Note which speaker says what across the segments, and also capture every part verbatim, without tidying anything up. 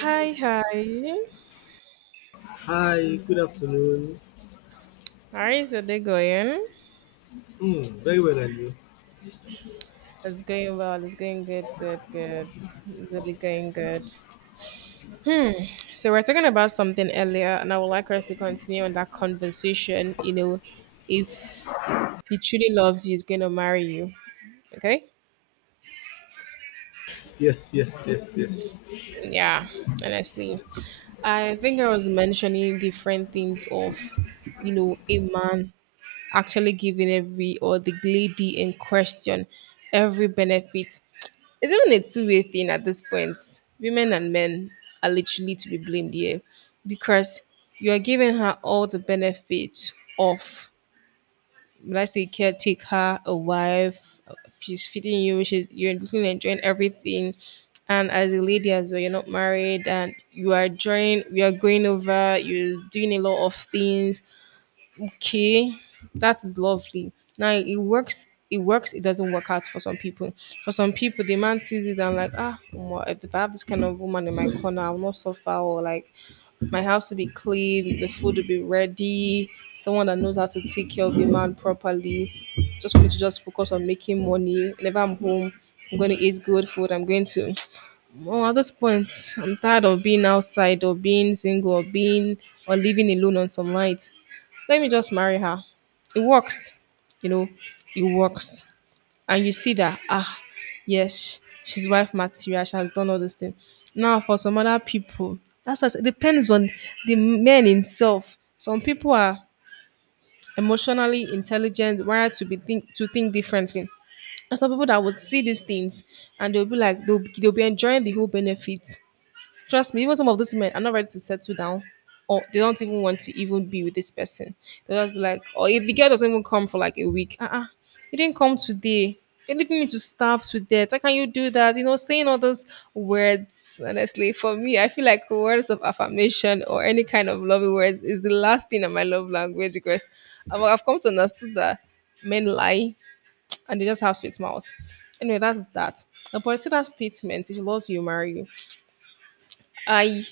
Speaker 1: Hi, hi.
Speaker 2: Hi, good afternoon.
Speaker 1: How is your day going?
Speaker 2: Mm, very well, and you?
Speaker 1: It's going well. It's going good, good, good. It's really going good. Hmm. So we're talking about something earlier, and I would like us to continue on that conversation. You know, if he truly loves you, he's going to marry you. Okay?
Speaker 2: Yes, yes, yes, yes.
Speaker 1: Yeah. Honestly, I think I was mentioning different things of, you know, a man actually giving every or the lady in question every benefit. It's even a two way thing at this point. Women and men are literally to be blamed here because you are giving her all the benefits of, let's say, caretaker, a wife, she's feeding you, she, you're looking enjoying everything. And as a lady as well, you're not married and you are enjoying, you are going over, you're doing a lot of things. Okay, that is lovely. Now it works. It works. It doesn't work out for some people. For some people, the man sees it and like, ah, omo, if I have this kind of woman in my corner, I will not suffer. Or like, my house will be clean, the food will be ready. Someone that knows how to take care of a man properly. Just for me to just focus on making money. Whenever I'm home, I'm going to eat good food. I'm going to. Well, at this point, I'm tired of being outside or being single or being or living alone on some nights, let me just marry her. It works, you know, it works. And you see that, ah, yes, she's wife material, she has done all this thing. Now, for some other people, that's what it depends on the man himself. Some people are emotionally intelligent, wired to be think to think differently. And some people that would see these things and they'll be like they'll, they'll be enjoying the whole benefit. Trust me, even some of those men are not ready to settle down, or they don't even want to even be with this person. They'll just be like, or if the girl doesn't even come for like a week, uh uh you didn't come today. You're leaving me to starve to death. How can you do that? You know, saying all those words, honestly, for me, I feel like words of affirmation or any kind of loving words is the last thing in my love language because I've I've come to understand that men lie and they just have sweet mouth. Anyway, that's that. But see that statement, if he loves you, marry you. I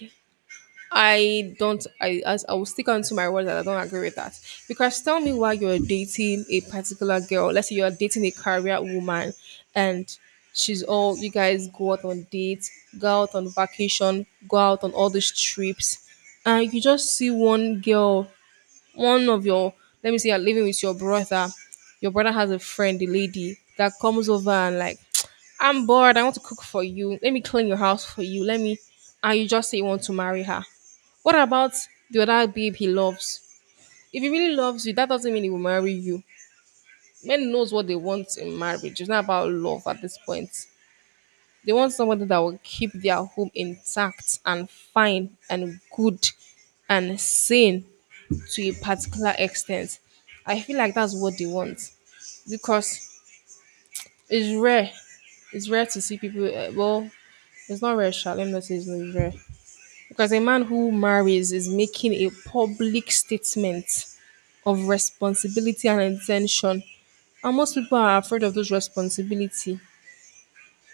Speaker 1: I don't. I as I will stick on to my words that I don't agree with that because tell me why you're dating a particular girl. Let's say you're dating a career woman, and she's all, you guys go out on dates, go out on vacation, go out on all these trips, and you just see one girl, one of your, let me say you're living with your brother, your brother has a friend, a lady that comes over and like, I'm bored, I want to cook for you, let me clean your house for you, let me, and you just say you want to marry her. What about the other babe he loves? If he really loves you, that doesn't mean he will marry you. Men knows what they want in marriage, it's not about love at this point. They want somebody that will keep their home intact and fine and good and sane to a particular extent. I feel like that's what they want because it's rare. It's rare to see people. Uh, well, it's not rare, sha. Let me not say it's not rare. Because a man who marries is making a public statement of responsibility and intention, and most people are afraid of those responsibility.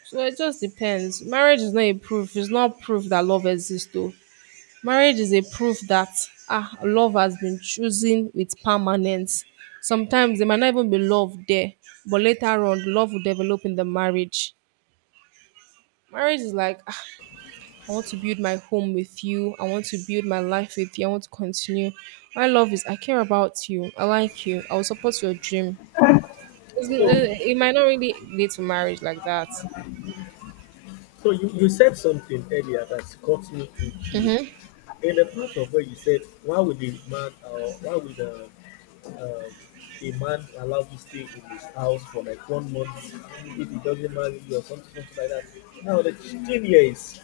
Speaker 1: So it just depends. Marriage is not a proof. It's not proof that love exists, though. Marriage is a proof that, ah, love has been chosen with permanence. Sometimes there might not even be love there, but later on, love will develop in the marriage. Marriage is like, ah, I want to build my home with you. I want to build my life with you. I want to continue. My love is, I care about you. I like you. I will support your dream. It's,
Speaker 2: So,
Speaker 1: n- it might not really lead to marriage like that.
Speaker 2: so you, you said something earlier that caught me in tune. In the part of where you said, why would a man, uh, why would uh, uh, a man allow you stay in his house for like one month if he doesn't marry you or something, something like that? Now the thing here is,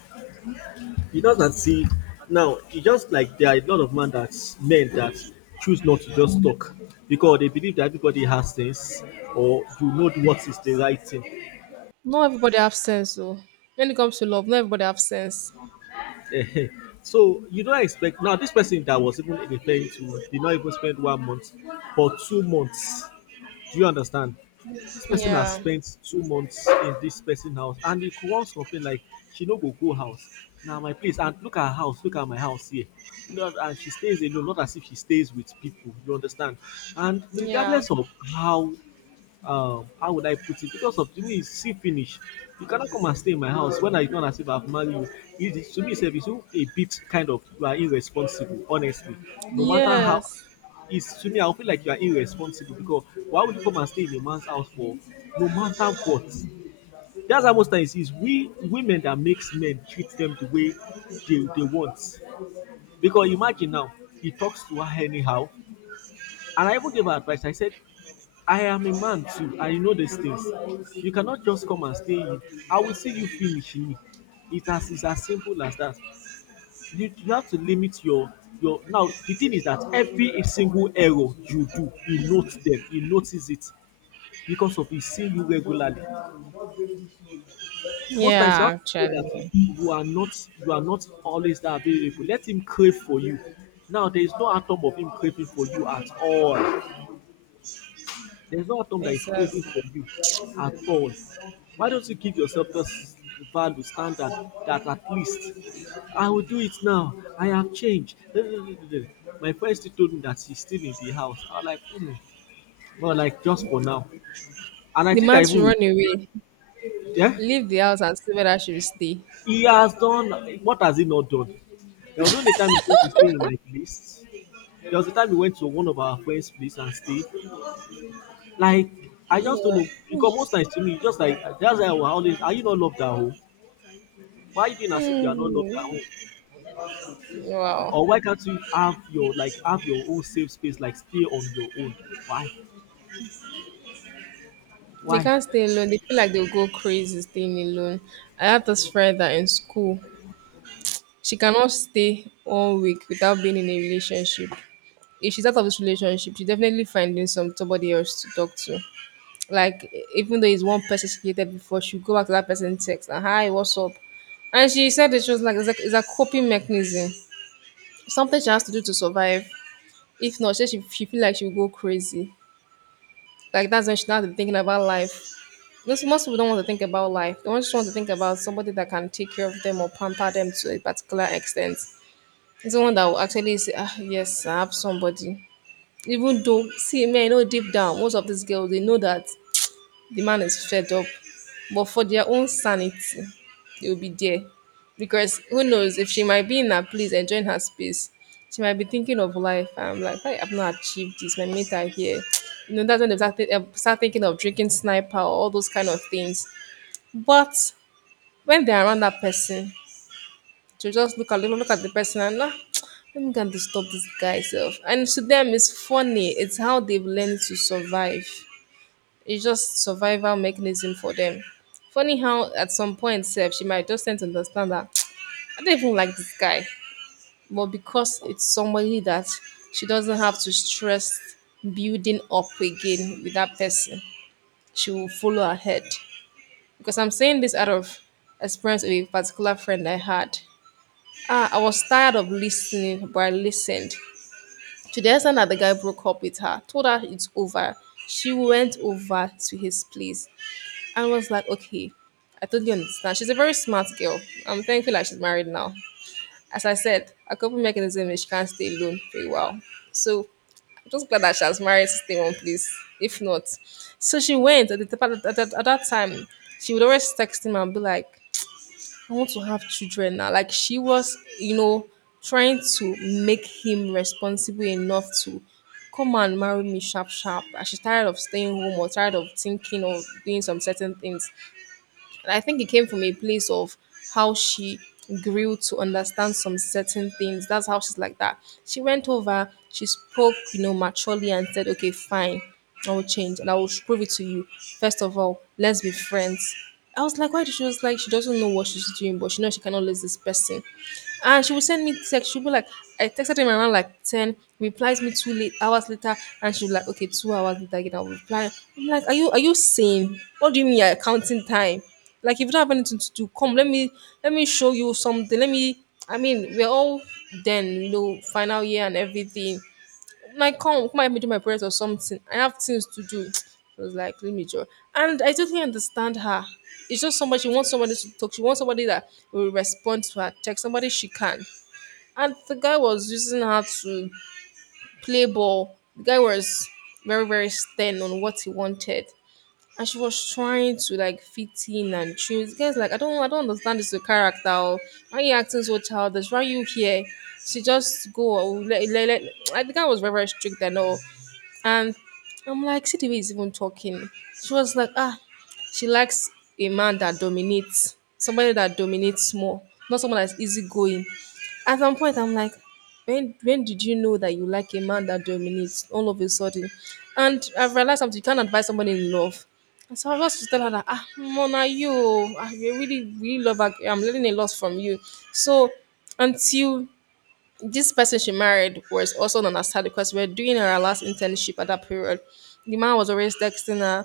Speaker 2: you know that see now it's just like there are a lot of men that men that choose not to just talk because they believe that everybody has things or you know what is the right thing.
Speaker 1: Not everybody have sense, though. When it comes to love, not everybody have sense.
Speaker 2: Ehen. So you don't expect now this person that was even in the pain to did not even spend one month or two months. Do you understand? This person has
Speaker 1: Yeah,
Speaker 2: spent two months in this person house and he could once complain like she no go go house. Now, my place and look at her house, look at my house here. You know, and she stays alone, not as if she stays with people. You understand? And
Speaker 1: yeah,
Speaker 2: regardless of how um how would I put it? Because of to me, it's see finish. You cannot come and stay in my house when I don't as if I've married you. It is, to me, self, it's a bit kind of you are irresponsible, honestly. No matter how,
Speaker 1: yes.
Speaker 2: it's to me, I feel like you are irresponsible because why would you come and stay in a man's house for no matter what? That's how most times is we women that makes men treat them the way they, they want. Because imagine now, he talks to her anyhow. And I even gave her advice. I said, I am a man too. I know these things. You cannot just come and stay. In. I will see you finish. Me. It has, it's as simple as that. You, you have to limit your your now the thing is that every single error you do, he notes them, he notices it because of he seeing you regularly. Most times
Speaker 1: Yeah,
Speaker 2: you have to know
Speaker 1: actually.
Speaker 2: that you are not you are not always that available. Let him crave for you. Now there is no atom of him craving for you at all. There's no atom that is craving
Speaker 1: Exactly.
Speaker 2: for you at all. Why don't you give yourself this value standard that at least I will do it now. I have changed. My friend still told me that she's still in the house. I was like, hmm, well, like just for now. And I
Speaker 1: The
Speaker 2: think I
Speaker 1: man should
Speaker 2: even
Speaker 1: run
Speaker 2: regret it.
Speaker 1: away,
Speaker 2: Yeah?
Speaker 1: leave the house and see whether she will stay.
Speaker 2: He has done, what has he not done? There was only time he came to stay in my place. There was a time he went to one of our friends' place and stayed. Like, I
Speaker 1: Yeah.
Speaker 2: just don't know because most times to me, it's just like that's why I will always, are you not loved at home? Why are you doing as if you are not loved at
Speaker 1: Hmm.
Speaker 2: home?
Speaker 1: Wow.
Speaker 2: Or why can't you have your like have your own safe space, like stay on your own? Why?
Speaker 1: They
Speaker 2: Why?
Speaker 1: can't stay alone. They feel like they'll go crazy staying alone. I had this friend that in school, she cannot stay one week without being in a relationship. If she's out of this relationship, she definitely finding some somebody else to talk to. Like even though it's one person she dated before, she'll go back to that person and text and hi, what's up? And she said it was like it's, like it's a coping mechanism, something she has to do to survive. If not, she she, she feel like she will go crazy. Like that's when she now be thinking about life. Most, most people don't want to think about life. They just want to think about somebody that can take care of them or pamper them to a particular extent. It's someone that will actually say, ah, yes, I have somebody. Even though, see, man, I know deep down, most of these girls, they know that the man is fed up. But for their own sanity, they'll be there. Because who knows, if she might be in her place enjoying her space, she might be thinking of life. I'm like, why I've not achieved this. My mates are here. You know, that's when they start, thi- eh, start thinking of drinking sniper or all those kind of things. But when they're around that person, to just look at look look at the person and ah, let me go and disturb this guy self. And to them, it's funny. It's how they've learned to survive. It's just survival mechanism for them. Funny how at some point self she might just tend to understand that, I don't even like this guy. But because it's somebody that she doesn't have to stress building up again with that person, she will follow ahead. Because I'm saying this out of experience with a particular friend I had. Ah, I was tired of listening, but I listened. To the extent that the guy broke up with her, told her it's over. She went over to his place and was like, okay, I totally understand. She's a very smart girl. I'm thankful that she's married now. As I said, a coping mechanism is she can't stay alone for a while. So I'm just glad that she has married to stay in one place. If not, so she went at, the, at, that, at that time. She would always text him and be like, I want to have children now. Like she was, you know, trying to make him responsible enough to come and marry me sharp sharp. And she's tired of staying home or tired of thinking or doing some certain things. And I think it came from a place of how she grew to understand some certain things. That's how she's like that. She went over, she spoke, you know, maturely and said, okay, fine, I will change and I will prove it to you. First of all, let's be friends. I was like, why? She was like, she doesn't know what she's doing, but she knows she cannot lose this person. And she would send me text. She'd be like, I texted him around like ten, replies me two late hours later, and she'd be like, okay, two hours later again, I'll reply. I'm like, are you are you sane? What do you mean you're counting time? Like if you don't have anything to do, come let me let me show you something. Let me, I mean, we're all then, you know, final year and everything. Like come, come help me do my parents or something. I have things to do. It was like, let me joy. And I totally understand her. It's just somebody, she wants somebody to talk. She wants somebody that will respond to her text, somebody she can. And the guy was using her to play ball. The guy was very, very stern on what he wanted and she was trying to like fit in and she was guys like, I don't I don't understand this your character. Oh. Why you acting so childish? Why you here? She just go. Oh, let, let, let. Like, the guy was very very strict and all. And I'm like, see the way he's even talking. She was like, ah, she likes a man that dominates, somebody that dominates more, not someone that's easygoing. At some point, I'm like, when when did you know that you like a man that dominates all of a sudden? And I've realized something, you can't advise somebody in love. And so I was to tell her that, ah, Mona, you, I really, really love her. I'm learning a lot from you. So until this person she married was also known as her because we are doing our last internship at that period. The man was always texting her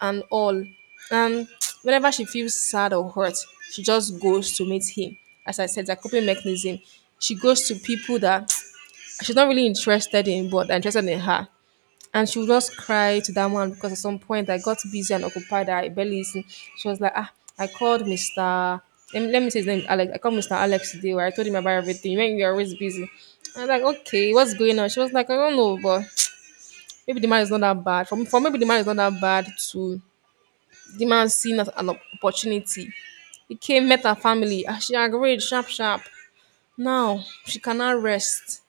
Speaker 1: and all. And whenever she feels sad or hurt, she just goes to meet him. As I said, it's a coping mechanism. She goes to people that she's not really interested in, but are interested in her. And she would just cry to that man because at some point I got busy and occupied. I barely listened. She was like, ah, I called mister Let me, let me say his name, Alex. I called mister Alex today where I told him about everything. You know, you're always busy. I was like, okay, what's going on? She was like, I don't know, but maybe the man is not that bad. For, for maybe the man is not that bad to the man seen as an opportunity. He came, met her family. Ah, she agreed, sharp, sharp. Now she cannot rest.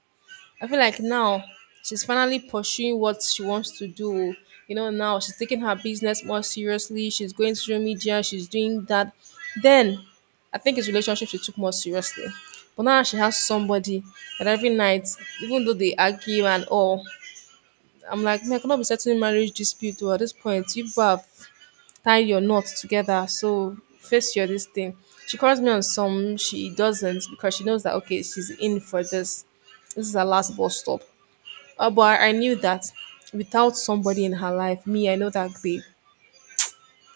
Speaker 1: I feel like now she's finally pursuing what she wants to do. You know, now she's taking her business more seriously. She's going through media. She's doing that. Then, I think it's relationship she took more seriously. But now she has somebody that every night, even though they argue and all, I'm like, man, I cannot be settling marriage dispute. Or at this point, you people have tied your knots together. So face your this thing. She calls me on some. She doesn't because she knows that okay, she's in for this. This is her last bus stop uh, but I, I knew that without somebody in her life, me, I know that babe,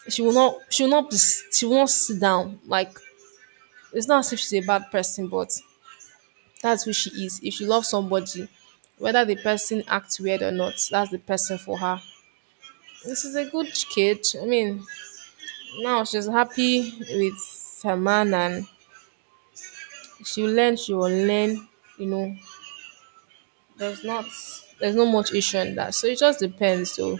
Speaker 1: she will not, she will not, be, she will not sit down. Like it's not as if she's a bad person, but that's who she is. If she loves somebody, whether the person acts weird or not, that's the person for her. This is a good kid. I mean, now she's happy with her man, and she will learn. She will learn. You know, there's not, there's no much issue in that. So it just depends. So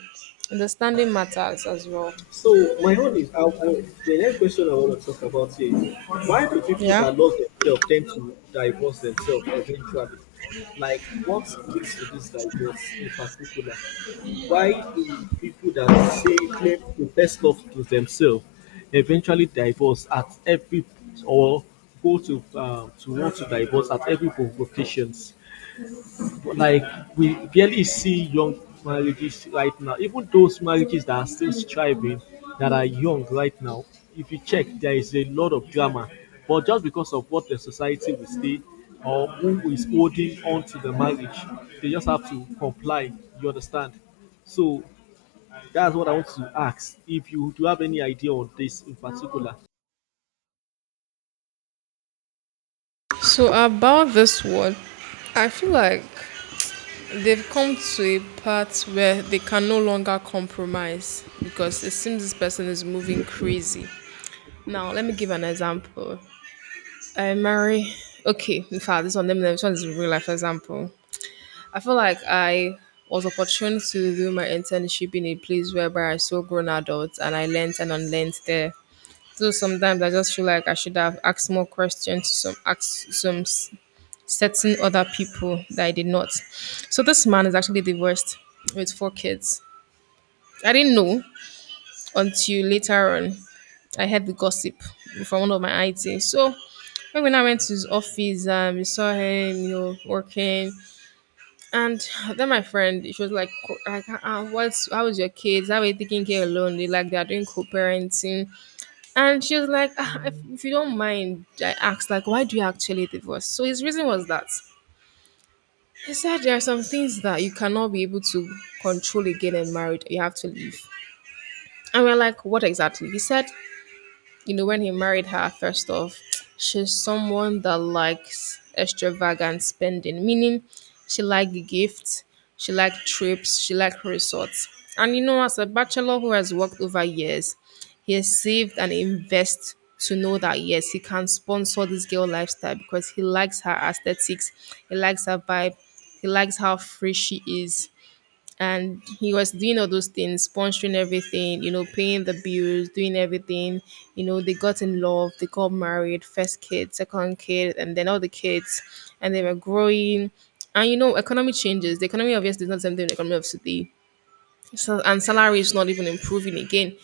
Speaker 1: understanding matters as well.
Speaker 2: So my own is I, I, the next question I want to talk about is why do people
Speaker 1: Yeah.
Speaker 2: that love themselves tend to divorce themselves eventually? Like what leads to this divorce in particular? Why do people that say claim the best love to themselves eventually divorce at every or go to um, to want to divorce at every provocations? Like we barely see young marriages right now. Even those marriages that are still striving that are young right now, if you check there is a lot of drama, but just because of what the society will say or who is holding on to the marriage, they just have to comply, you understand. So that's what I want to ask, if you do have any idea on this in particular.
Speaker 1: So about this one, I feel like they've come to a part where they can no longer compromise because it seems this person is moving crazy. Now let me give an example. I marry okay, in fact this one let me this one is a real life example. I feel like I was opportune to do my internship in a place whereby I saw grown adults and I learned and unlearned there. So sometimes I just feel like I should have asked more questions to some ask some certain other people that I did not. So this man is actually divorced with four kids. I didn't know until later on. I heard the gossip from one of my I T. So when I went to his office, um, we saw him, you know, working. And then my friend, she was like, co- like uh, uh, what's, how is your kids? How are you taking care alone? They like, they're doing co-parenting. And she was like, ah, if, if you don't mind, I asked, like, why do you actually divorce? So his reason was that he said there are some things that you cannot be able to control again and married. You have to leave. And we're like, what exactly? He said, you know, when he married her, first off, she's someone that likes extravagant spending, meaning she likes gifts, she likes trips, she likes resorts. And you know, as a bachelor who has worked over years, he has saved and invest to know that yes, he can sponsor this girl lifestyle because he likes her aesthetics, he likes her vibe, he likes how free she is, and he was doing all those things, sponsoring everything, you know, paying the bills, doing everything. You know, they got in love, they got married, first kid, second kid, and then all the kids, and they were growing. And you know, economy changes. The economy obviously is not the same thing, the economy of today. So, and salary is not even improving again.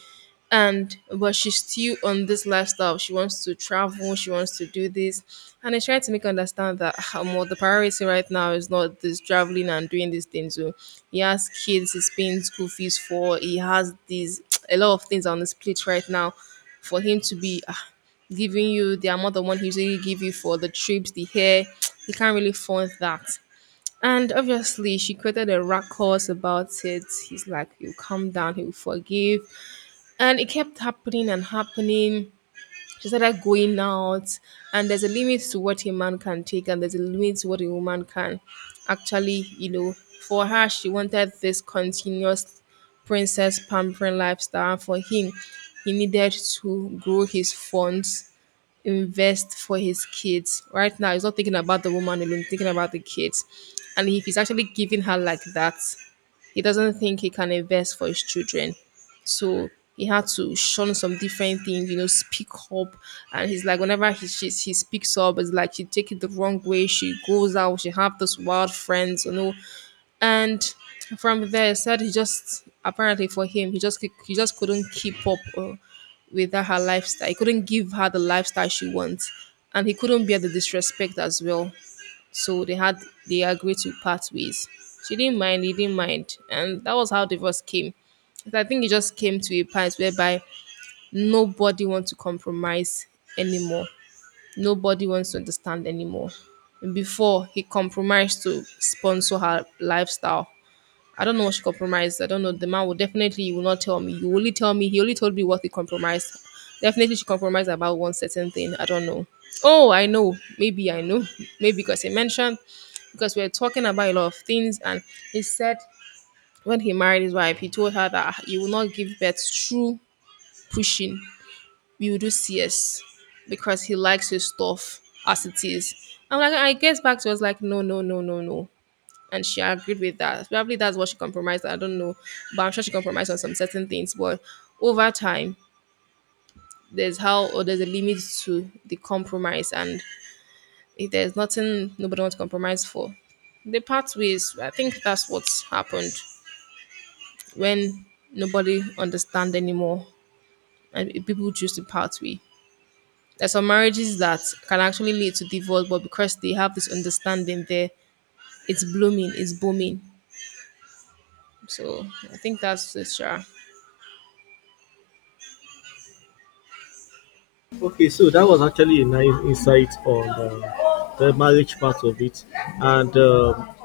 Speaker 1: And but she's still on this lifestyle. She wants to travel, she wants to do this, and I try to make her understand that um, well, the priority right now is not this traveling and doing these things. So he has kids he's paying school fees for. He has these a lot of things on his plate right now for him to be ah, giving you the amount of money he usually give you for the trips, the hair. He can't really fund that. And obviously, she created a ruckus about it. He's like, he'll calm down, he'll forgive. And it kept happening and happening. She started going out, and there's a limit to what a man can take, and there's a limit to what a woman can actually, you know. For her, she wanted this continuous princess pampering lifestyle. For him, he needed to grow his funds, invest for his kids. Right now, he's not thinking about the woman alone, he's thinking about the kids. And if he's actually giving her like that, he doesn't think he can invest for his children. So he had to shun some different things, you know, speak up. And he's like, whenever he she, he speaks up, it's like she take it the wrong way. She goes out. She have those wild friends, you know, and from there he said he just apparently for him he just he just couldn't keep up uh, with that, her lifestyle. He couldn't give her the lifestyle she wants, and he couldn't bear the disrespect as well. So they had they agreed to part ways. She didn't mind, he didn't mind, and that was how divorce came. But I think it just came to a point whereby nobody wants to compromise anymore, nobody wants to understand anymore. Before he compromised to sponsor her lifestyle, I don't know what she compromised. I don't know. The man will definitely will not tell me. He will only tell me. He only told me what he compromised. Definitely, she compromised about one certain thing. I don't know. Oh, I know. Maybe I know. Maybe because he mentioned, because we were talking about a lot of things, and he said when he married his wife, he told her that he will not give birth through pushing. We will do C S because he likes his stuff as it is. I'm like, I guess back to us like, no, no, no, no, no, and she agreed with that. Probably that's what she compromised. I don't know, but I'm sure she compromised on some certain things. But over time, there's how or there's a limit to the compromise, and if there's nothing nobody wants to compromise for, the part ways. I think that's what's happened when nobody understand anymore, and people choose to part pathway. There's some marriages that can actually lead to divorce, but because they have this understanding there, it's blooming, it's booming. So I think that's it. Sure.
Speaker 2: Okay, so that was actually a nice insight on uh, the marriage part of it. And um,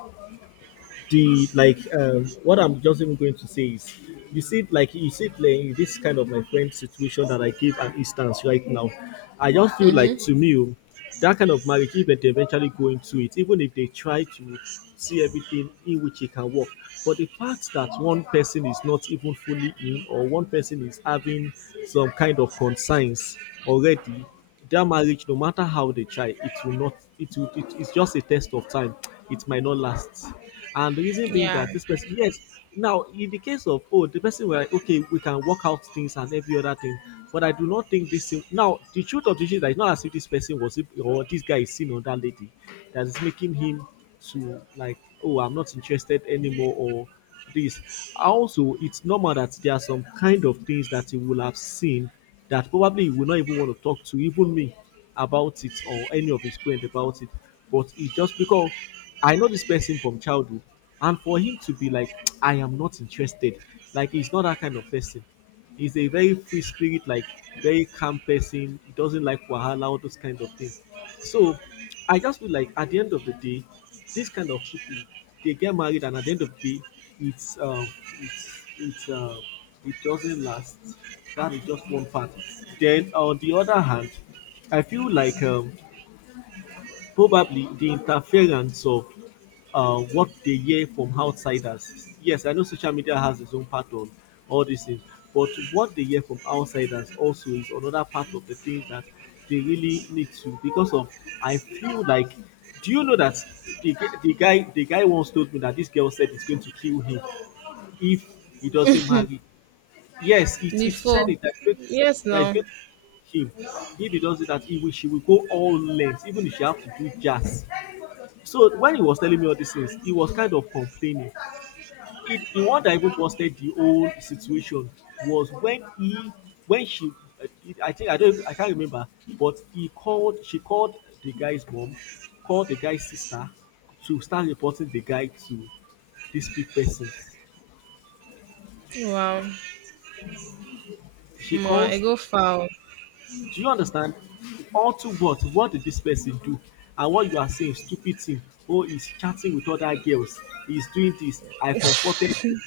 Speaker 2: the like um, what I'm just even going to say is you see it like you see it like in this kind of my friend situation that I give an instance right now. I just feel like
Speaker 1: Mm-hmm.
Speaker 2: to me, oh, that kind of marriage even they eventually go into it, even if they try to see everything in which it can work. But the fact that one person is not even fully in or one person is having some kind of concerns already, that marriage, no matter how they try, it will not. It will. It, it's just a test of time. It might not last. And the reason being
Speaker 1: Yeah.
Speaker 2: that this person, yes. Now, in the case of, oh, the person were like, okay, we can work out things and every other thing, but I do not think this thing. Now, the truth of the issue is that it's not as if this person was or this guy is seen on that lady, that is making him to like, oh, I'm not interested anymore or this. Also, it's normal that there are some kind of things that he will have seen that probably he will not even want to talk to even me about it or any of his friends about it. But it's just because I know this person from childhood, and for him to be like, I am not interested, like he's not that kind of person. He's a very free spirit, like very calm person. He doesn't like wahala, all those kind of things. So I just feel like at the end of the day, this kind of people they get married, and at the end of the day, it's um, it's it's uh, it doesn't last. That is just one part. Then on the other hand, I feel like um, probably the interference of uh, what they hear from outsiders. Yes, I know social media has its own part on all these things, but what they hear from outsiders also is another part of the things that they really need to. Because of, I feel like, do you know that the, the guy the guy once told me that this girl said it's going to kill him if he doesn't marry. Yes, it, it said
Speaker 1: Before,
Speaker 2: it that great.
Speaker 1: yes,
Speaker 2: That is
Speaker 1: now,
Speaker 2: great him. If he does it that he will she will go all lengths, even if she have to do jazz. So when he was telling me all these things, he was kind of complaining. It, the one that even posted the whole situation was when he when she uh, it- I think I don't I can't remember, but he called she called the guy's mom, called the guy's sister to start reporting the guy to these big persons.
Speaker 1: wow,
Speaker 2: She
Speaker 1: more I
Speaker 2: calls
Speaker 1: go
Speaker 2: this.
Speaker 1: far.
Speaker 2: Do you understand? All to what? What did this person do? And what you are saying, stupid thing. Oh, he's chatting with other girls. He's doing this. I comforted him.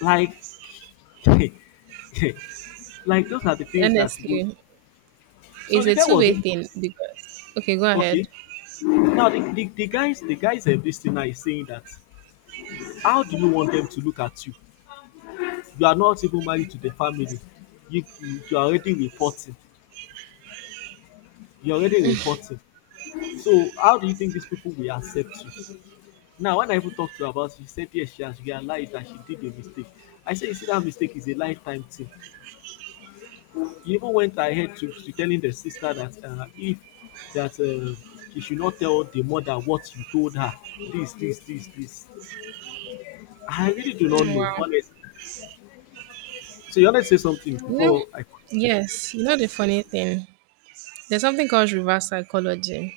Speaker 2: Like, like those are the things that would.
Speaker 1: Honestly,
Speaker 2: So
Speaker 1: it's
Speaker 2: the
Speaker 1: a
Speaker 2: guy was
Speaker 1: two-way
Speaker 2: not.
Speaker 1: thing because okay, go
Speaker 2: Okay.
Speaker 1: ahead.
Speaker 2: Now the, the, the guys, the guys at this thing now is saying that how do you want them to look at you? You are not even married to the family. You you are already reporting. You're already reporting. So how do you think these people will accept you? Now when I even talked to her about it she said yes she has realised that she did a mistake. I say you see dat mistake is a lifetime thing. He even went ahead to, to telling the sister that uh, if that uh, she should not tell the mother what you told her, this this this this. I really do not
Speaker 1: Mm.
Speaker 2: know,
Speaker 1: Wow,
Speaker 2: honestly. So you want to say something
Speaker 1: you know,
Speaker 2: before I.
Speaker 1: yes, you know the funny thing. There's something called reverse psychology.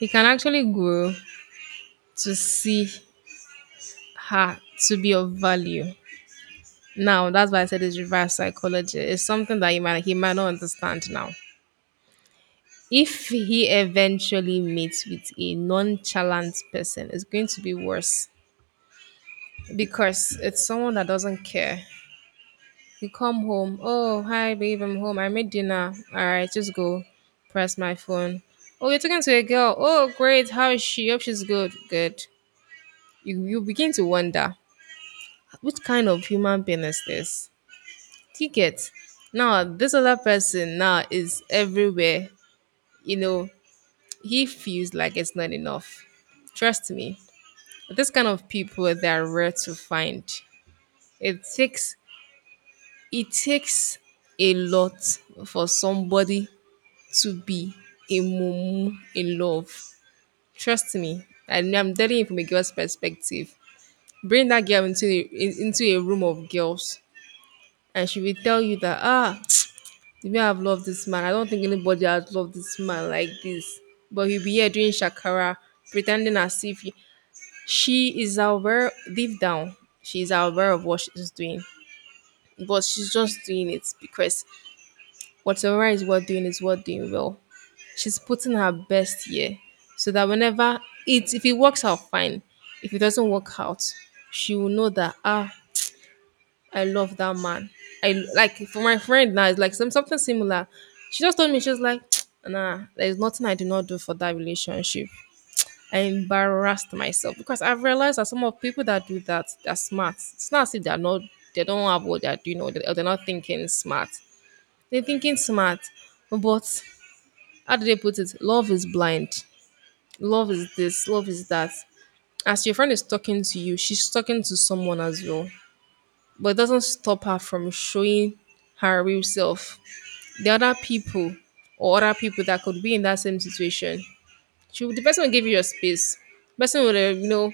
Speaker 1: It can actually grow to see her to be of value. Now, that's why I said it's reverse psychology. It's something that he might he might not understand now. If he eventually meets with a nonchalant person, it's going to be worse because it's someone that doesn't care. You come home, oh, hi, babe, I'm home. I made dinner. All right, just go. Press my phone. Oh, you're talking to a girl. Oh, great. How is she? Hope she's good. Good. You, you begin to wonder, which kind of human being is this? Ticket. Now, this other person now is everywhere. You know, he feels like it's not enough. Trust me, this kind of people, they are rare to find. It takes It takes a lot for somebody to be a mumu in love. Trust me, and I'm telling you from a girl's perspective. Bring that girl into a, in- into a room of girls, and she will tell you that ah, the way I've loved this man, I don't think anybody has loved this man like this. But he'll be here doing shakara, pretending as if he- she is aware deep down, she is aware of what she's doing, but she's just doing it because whatever is worth doing is worth doing well. She's putting her best here so that whenever it if it works out fine, if it doesn't work out, she will know that ah, I love that man. I like for my friend now, it's like some something similar. She just told me. She was like, nah, there's nothing I do not do for that relationship. I embarrassed myself because I've realized that some of people that do that, they're smart. It's not as if they're not they don't have what they're doing or they- or they're not thinking smart. They're thinking smart, but how do they put it? Love is blind. Love is this. Love is that. As your friend is talking to you, she's talking to someone as well. But it doesn't stop her from showing her real self. The other people or other people that could be in that same situation. She The person will give you your space. Person will, uh, you know,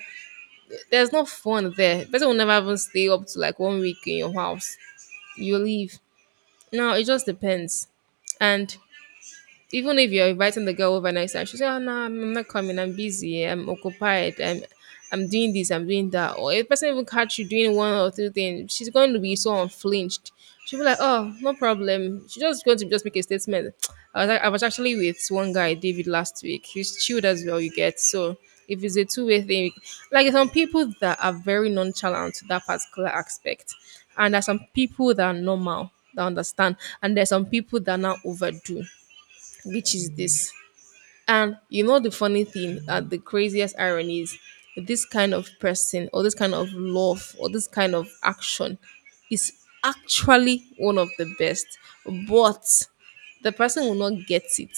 Speaker 1: there's no fun there. Person will never even stay up to like one week in your house. You leave. Now it just depends. And even if you're inviting the girl over next time, she'll say, "Oh no, I'm I'm not coming, I'm busy, I'm occupied, I'm I'm doing this, I'm doing that." Or if the person even catch you doing one or two things, she's going to be so unflinched. She'll be like, "Oh, no problem." She's just going to just make a statement. I was, ac- I was actually with one guy, David, last week. He's chilled as well, you get. So if it's a two-way thing, like some people that are very nonchalant to that particular aspect. And there's some people that are normal, that understand. And there's some people that now overdo, which is this. And you know the funny thing, that the craziest irony is this kind of person or this kind of love or this kind of action is actually one of the best. But the person will not get it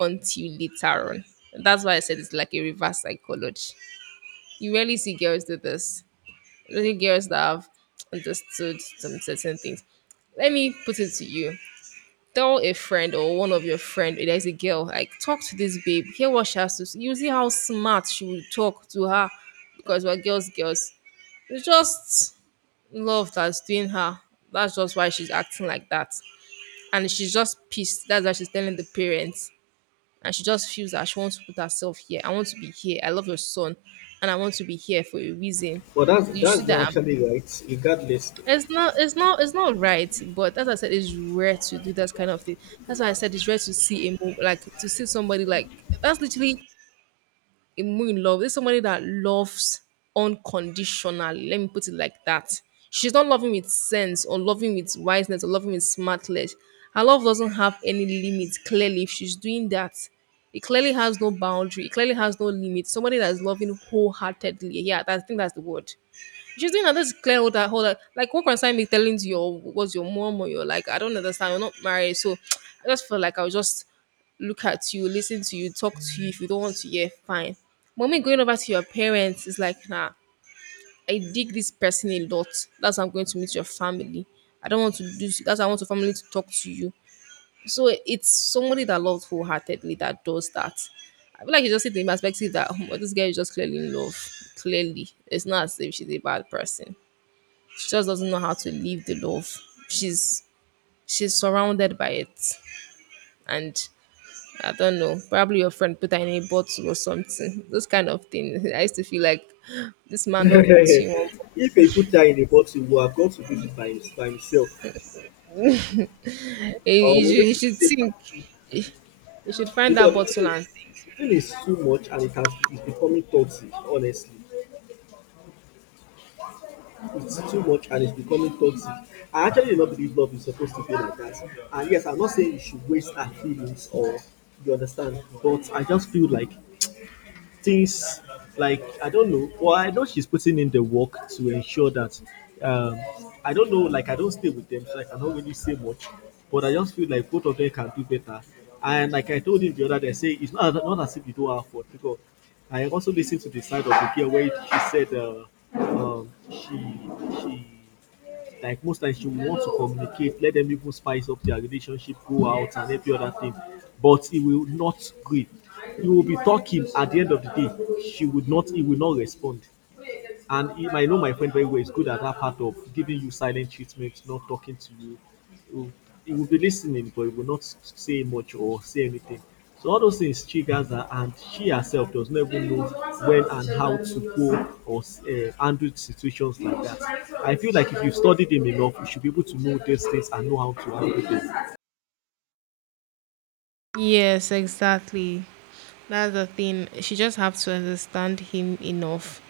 Speaker 1: until later on. That's why I said it's like a reverse psychology. You rarely see girls do this. Really girls that have understood some certain things. Let me put it to you, tell a friend or one of your friend, "Hey, there's a girl like, talk to this babe, hear what she has to say, you see how smart, she will talk to her because we're girls. Girls, it's just love that's doing her, that's just why she's acting like that, and she's just pissed, that's why she's telling the parents, and she just feels that she wants to put herself here. I want to be here, I love your son, and I want to be here for a reason."
Speaker 2: But that's
Speaker 1: You see
Speaker 2: that's not
Speaker 1: that?
Speaker 2: actually right, regardless.
Speaker 1: It's not it's not it's not right, but as I said, it's rare to do that kind of thing. That's why I said it's rare to see a move, like to see somebody like that's literally a move in love. There's somebody that loves unconditionally. Let me put it like that. She's not loving with sense or loving with wiseness or loving with smartness. Her love doesn't have any limit, clearly, if she's doing that. It clearly has no boundary, it clearly has no limit. Somebody that's loving wholeheartedly. Yeah, that, I think that's the word. She's doing another clear hold that, hold that, like, what concern me telling to your was your mom or your, like I don't understand, you're not married. So I just feel like I'll just look at you, listen to you, talk to you. If you don't want to, yeah, fine. Mommy going over to your parents is like, nah, I dig this person a lot. That's how I'm going to meet your family. I don't want to do that's how I want your family to talk to you. So it's somebody that loves wholeheartedly that does that. I feel like you just see the perspective that, oh, this girl is just clearly in love. Clearly, it's not as if she's a bad person, she just doesn't know how to live the love. She's she's surrounded by it, and I don't know. Probably your friend put her in a bottle or something. Those kind of things. I used to feel like this man don't put you on.
Speaker 2: If a put her in a bottle, he will have got to do it by, him- by himself. Or
Speaker 1: He, he
Speaker 2: maybe
Speaker 1: should, he
Speaker 2: we should
Speaker 1: should
Speaker 2: say.
Speaker 1: think. He should find
Speaker 2: Because
Speaker 1: that
Speaker 2: the
Speaker 1: bottle
Speaker 2: thing,
Speaker 1: and
Speaker 2: the thing is too much and it has, it's becoming toxic, honestly. It's too much and it's becoming toxic. I actually do not believe love is supposed to be like that. And yes, I'm not saying you should waste our feelings or you understand, but I just feel like things, like I don't know. Well, I know she's putting in the work to ensure that. Um, I don't know. Like I don't stay with them, so I cannot really say much. But I just feel like both of them can do better. And like I told him the other day, I say it's not, not as if you don't have fault because I also listened to the side of the girl where she said uh, um, she she like most times you want to communicate, let them even spice up their relationship, go out and every other thing. But he will not agree. You will be talking at the end of the day. She would not, he will not respond. And he might know my friend very well. He's good at that part of giving you silent treatment, not talking to you. He will- He will be listening, but he will not say much or say anything. So all those things triggers her, and she herself does not even know when and how to go or uh, handle situations like that. I feel like if you have studied him enough, you should be able to know these things and know how to handle them.
Speaker 1: yes, exactly. That's the thing. She just have to understand him enough.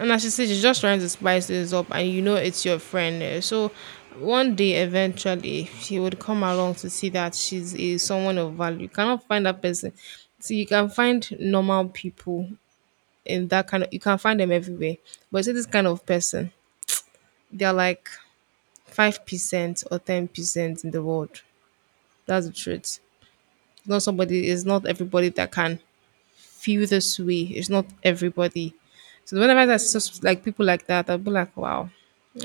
Speaker 1: And as she said, she's just trying to spice this up, and you know it's your friend. eh, So one day, eventually, she would come along to see that she's is someone of value. You cannot find that person. See, you can find normal people in that kind of. You can find them everywhere, but see this kind of person, they're like five percent or ten percent in the world. That's the truth. It's not somebody. It's not everybody that can feel this way. It's not everybody. So whenever that's just like people like that, I'll be like, wow.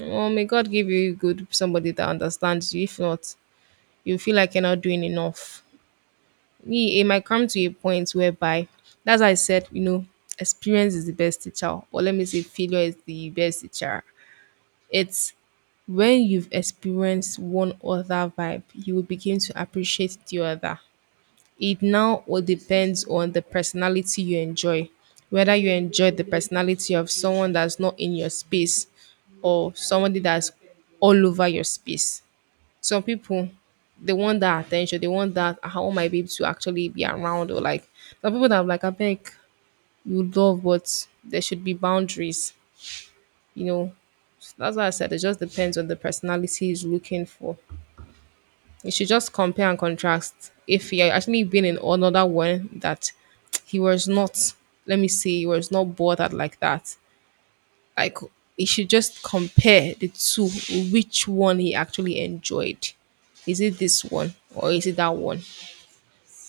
Speaker 1: Oh, may God give you good somebody that understands you. If not, you feel like you're not doing enough. Me, it might come to a point whereby, as I said, you know, experience is the best teacher, or let me say, failure is the best teacher. It's when you've experienced one other vibe, you will begin to appreciate the other. It now all depends on the personality you enjoy, whether you enjoy the personality of someone that's not in your space or somebody that's all over your space. Some people they want that attention, they want that, how am I be able to actually be around, or like some people that are like, I beg, you love but there should be boundaries, you know. So that's why I said it just depends on the personality is looking for. You should just compare and contrast. If he had actually been in another one that he was not, let me say, he was not bothered like that. Like he should just compare the two, which one he actually enjoyed. Is it this one or is it that one?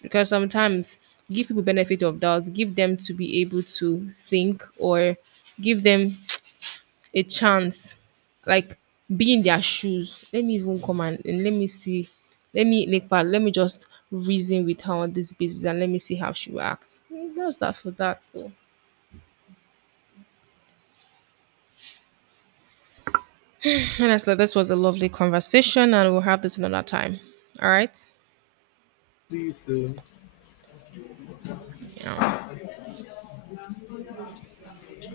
Speaker 1: Because sometimes give people benefit of doubts, give them to be able to think or give them a chance, like be in their shoes. Let me even come and, and let me see. Let me like fa- let me just reason with her on this basis and let me see how she will act. Mm, that's that for that though. Honestly, this was a lovely conversation and we'll have this another time. All right?
Speaker 2: See you soon.
Speaker 1: Yeah.